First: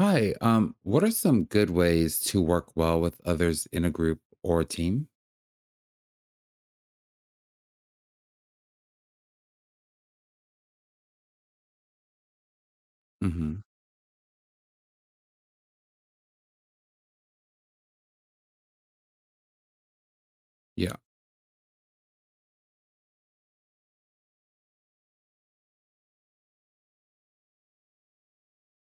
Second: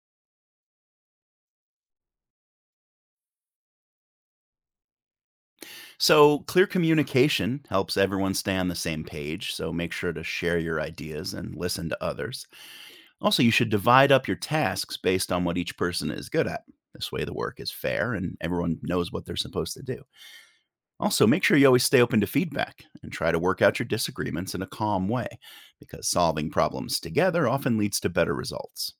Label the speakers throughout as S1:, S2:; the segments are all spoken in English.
S1: Hi. What are some good ways to work well with others in a group or a team?
S2: So, clear communication helps everyone stay on the same page, so make sure to share your ideas and listen to others. Also, you
S1: Hmm.
S2: should divide up your tasks based on what each person is good at. This way, the work is fair and everyone knows what they're supposed to do.
S1: Yeah.
S2: Also, make sure you always stay open to feedback and try to work out your disagreements in a calm way, because solving problems together often leads to better results.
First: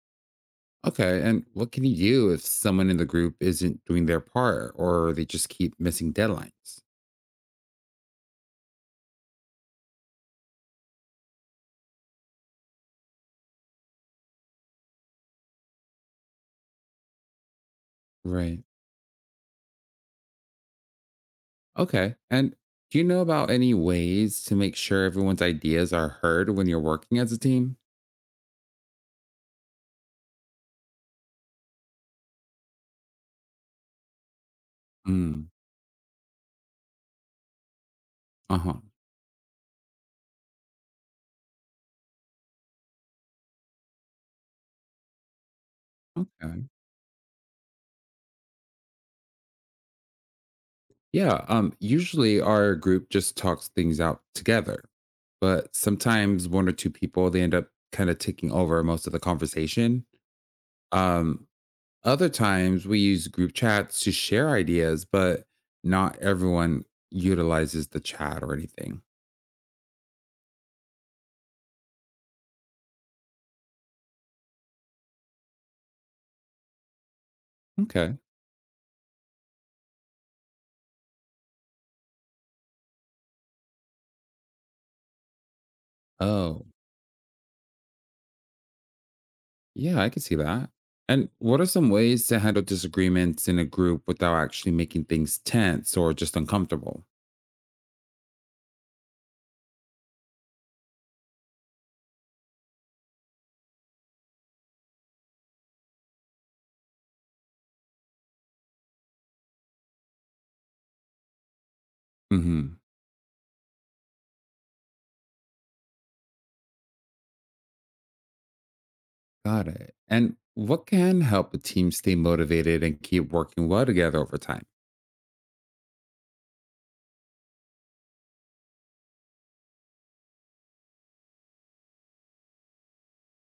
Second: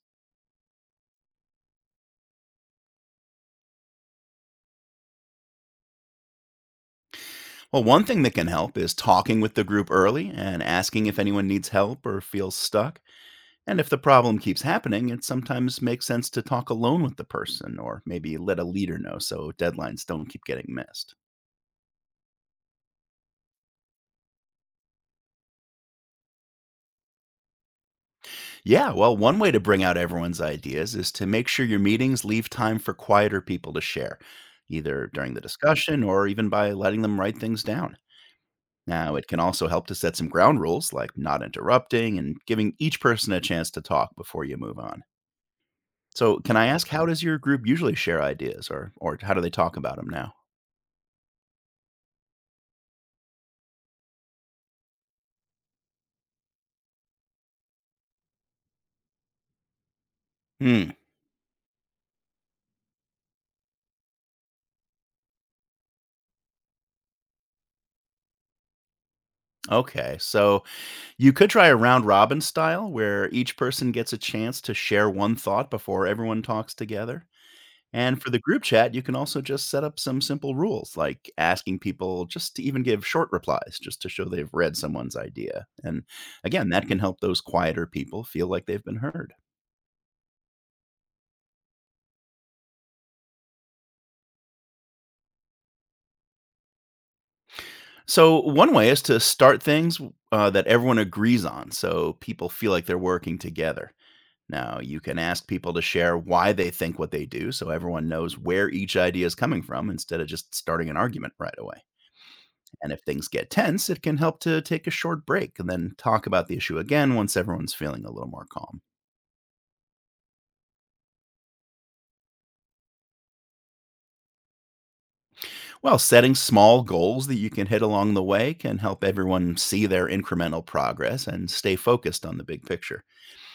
S1: Okay. And what can you do if someone in the group isn't doing their part or they just keep missing deadlines?
S2: Well, one thing that can help is talking with the group early and asking if anyone needs help or feels stuck. And if the problem keeps happening, it sometimes makes sense to talk alone with the person or maybe let
S1: Right.
S2: a leader know so deadlines don't keep getting missed.
S1: Okay. And do you know about any ways to make sure everyone's ideas are heard when you're working as a team?
S2: Yeah, well, one way to bring out everyone's ideas is to make sure your meetings leave time for quieter people to share, either during the
S1: Mm.
S2: discussion or even by letting them write things down.
S1: Uh huh.
S2: Now, it can also help to set some ground rules like not interrupting and giving each person a chance to talk before you move on. So, can I
S1: Okay.
S2: ask, how does your group usually share ideas, or how do they talk about them now?
S1: Yeah. Usually, our group just talks things out together, but sometimes one or two people, they end up kind of taking over most of the conversation.
S2: Hmm.
S1: Um, other times we use group chats to share ideas, but not everyone utilizes the chat or anything.
S2: Okay. So, you could try a round robin style where each person gets a chance to share one thought before everyone talks together.
S1: Okay.
S2: And for the group chat, you can also just set up some simple rules like asking people just to even give short replies just to show they've read someone's idea. And
S1: Oh,
S2: again, that can help those quieter people feel like they've been heard.
S1: yeah, I can see that. And what are some ways to handle disagreements in a group without actually making things tense or just uncomfortable?
S2: So, one way is to start things that everyone agrees on so people feel like they're working together. Now, you can ask people to share why they think what they do so everyone knows where each idea is coming from instead of just starting an argument right away.
S1: Hmm.
S2: And if things get tense, it can help to take a short break and then talk about the issue again once everyone's feeling a little more calm.
S1: Got it. And what can help a team stay motivated and keep working well together over time?
S2: Well, setting small goals that you can hit along the way can help everyone see their incremental progress and stay focused on the big picture.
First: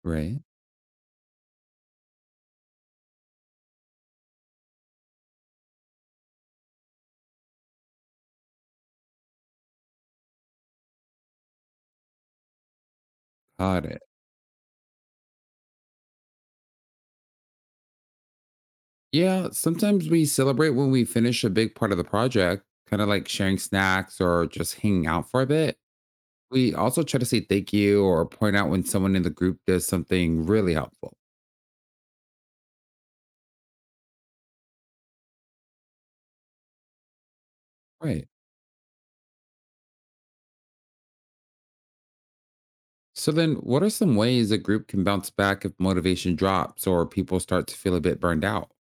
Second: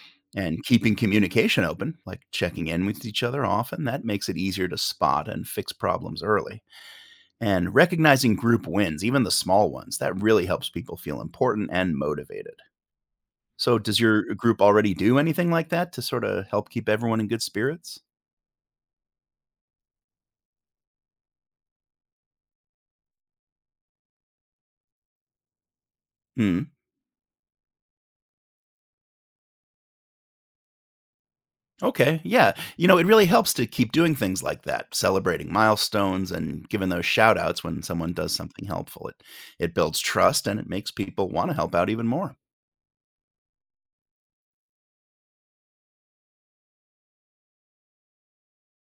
S1: Right.
S2: And keeping communication open, like checking in with each other often, that makes it easier to spot and fix problems early. And recognizing group wins, even the small ones, that really helps people feel important and motivated. So,
S1: Got
S2: does
S1: it.
S2: your group already do anything like that to sort of help keep everyone in good spirits?
S1: Yeah, sometimes we celebrate when we finish a big part of the project, kind of like sharing snacks or just hanging out for a bit.
S2: Hmm.
S1: We also try to say thank you or point out when someone in the group does something really helpful.
S2: Okay. Yeah. You know, it really helps to keep doing things like that, celebrating milestones and giving those shout outs when someone
S1: Right.
S2: does something helpful. It builds trust and it makes people want to help out even more.
S1: So then what are some ways a group can bounce back if motivation drops or people start to feel a bit burned out?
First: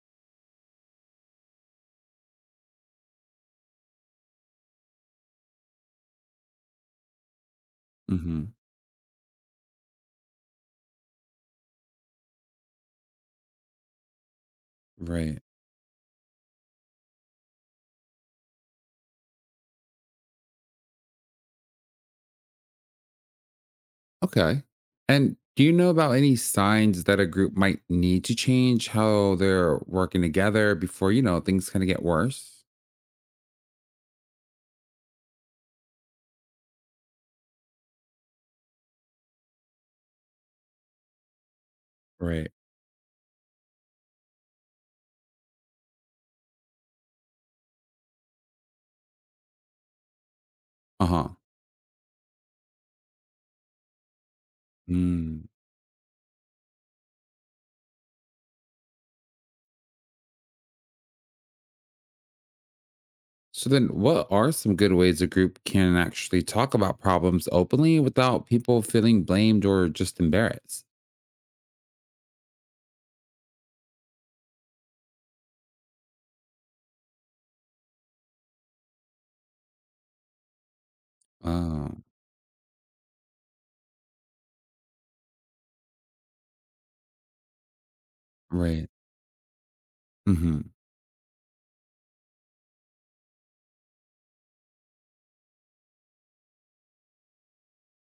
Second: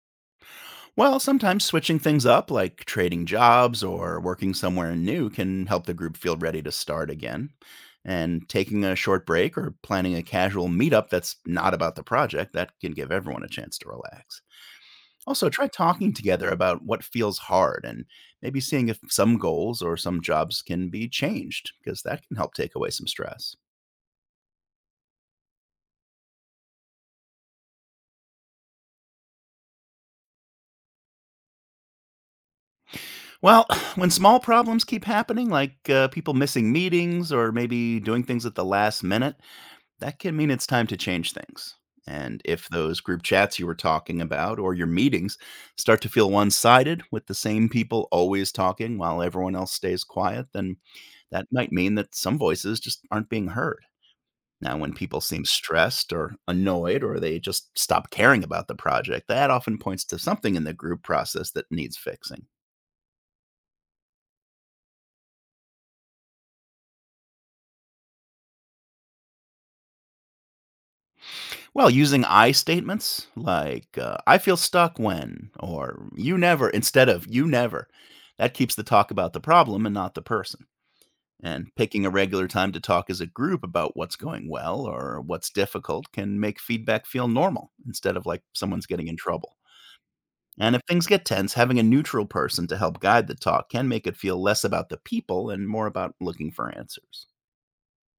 S2: Well, sometimes switching things up, like trading jobs or working somewhere new, can help the group feel ready to start again.
S1: Hmm.
S2: And taking a short break or planning a casual meetup that's not about the project, that can give everyone a chance to relax.
S1: Right.
S2: Also, try talking together about what feels hard and maybe seeing if some goals or some jobs can be changed, because that can help take away some stress.
S1: Okay. And do you know about any signs that a group might need to change how they're working together before, you know, things kind of get worse?
S2: Well, when small problems keep happening, like people missing meetings or maybe doing things at the last minute, that can mean it's time to change things. And
S1: Right.
S2: if those group chats you were talking about or your meetings start to feel one sided with the same people always talking while everyone else stays quiet, then
S1: Uh huh.
S2: that might mean that some voices just aren't being heard. Now, when people
S1: Mm.
S2: seem stressed or annoyed or they just stop caring about the project, that often points to something in the group process that needs fixing.
S1: So then, what are some good ways a group can actually talk about problems openly without people feeling blamed or just embarrassed?
S2: Well, using I statements like, I feel stuck when, or you never, instead of you never. That keeps the talk about the problem and not the person. And
S1: Oh,
S2: picking a regular time to talk as a group about what's going well or what's difficult can make feedback feel normal instead of like someone's
S1: right.
S2: getting in trouble.
S1: Hmm.
S2: And if things get tense, having a neutral person to help guide the talk can make it feel less about the people and more about looking for answers.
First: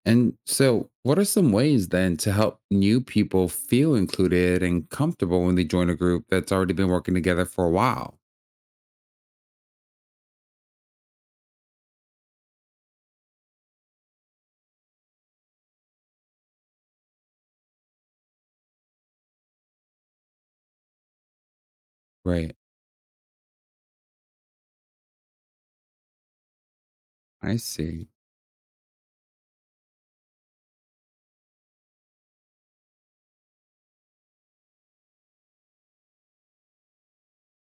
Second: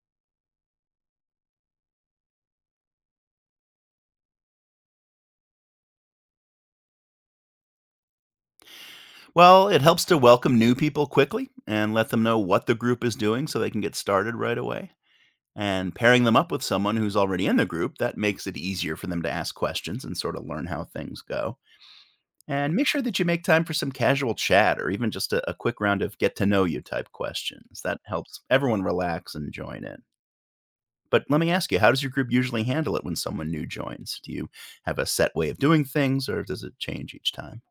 S1: And so what are some ways then to help new people feel included and comfortable when they join a group that's already been working together for a while?
S2: Well, it helps to welcome new people quickly and let them know what the group is doing so they can get started right away. And pairing them up with someone who's already in the group, that makes it easier for them to ask questions and sort of learn how things go.
S1: Right.
S2: And make sure that you make time for some casual chat or even just a quick round of get to know you type
S1: I
S2: questions. That
S1: see.
S2: helps everyone relax and join in. But let me ask you, how does your group usually handle it when someone new joins? Do you have a set way of doing things or does it change each time?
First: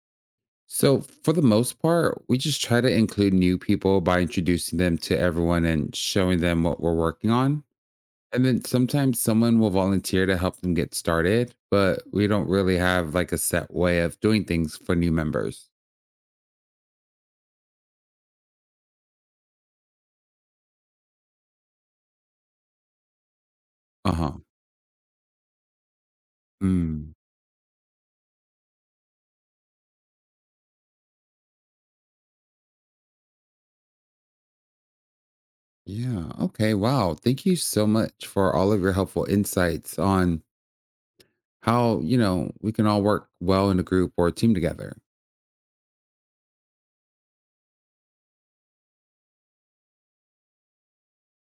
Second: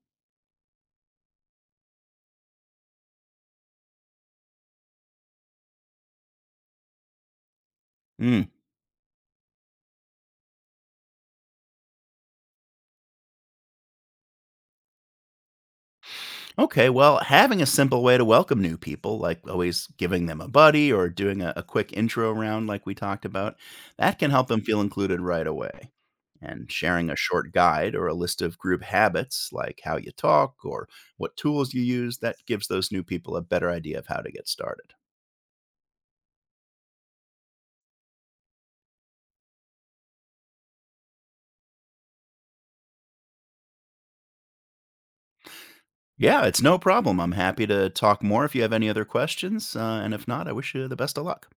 S1: So, for the most part, we just try to include new people by introducing them to everyone and showing them what we're working on.
S2: Mm.
S1: And then sometimes someone will volunteer to help them get started, but we don't really have like a set way of doing things for new members.
S2: Okay, well, having a simple way to welcome new people, like always giving them a buddy or doing a quick intro round, like we talked about,
S1: Uh
S2: that can
S1: huh.
S2: help them feel included right away. And sharing
S1: Mm.
S2: a short guide or a list of group habits, like how you talk or what tools you use, that gives those new people a better idea of how to get started.
S1: Yeah. Okay. Wow. Thank you so much for all of your helpful insights on how, you know, we can all work well in a group or a team together.
S2: Yeah, it's no problem. I'm happy to talk more if you have any other questions. And if not, I wish you the best of luck.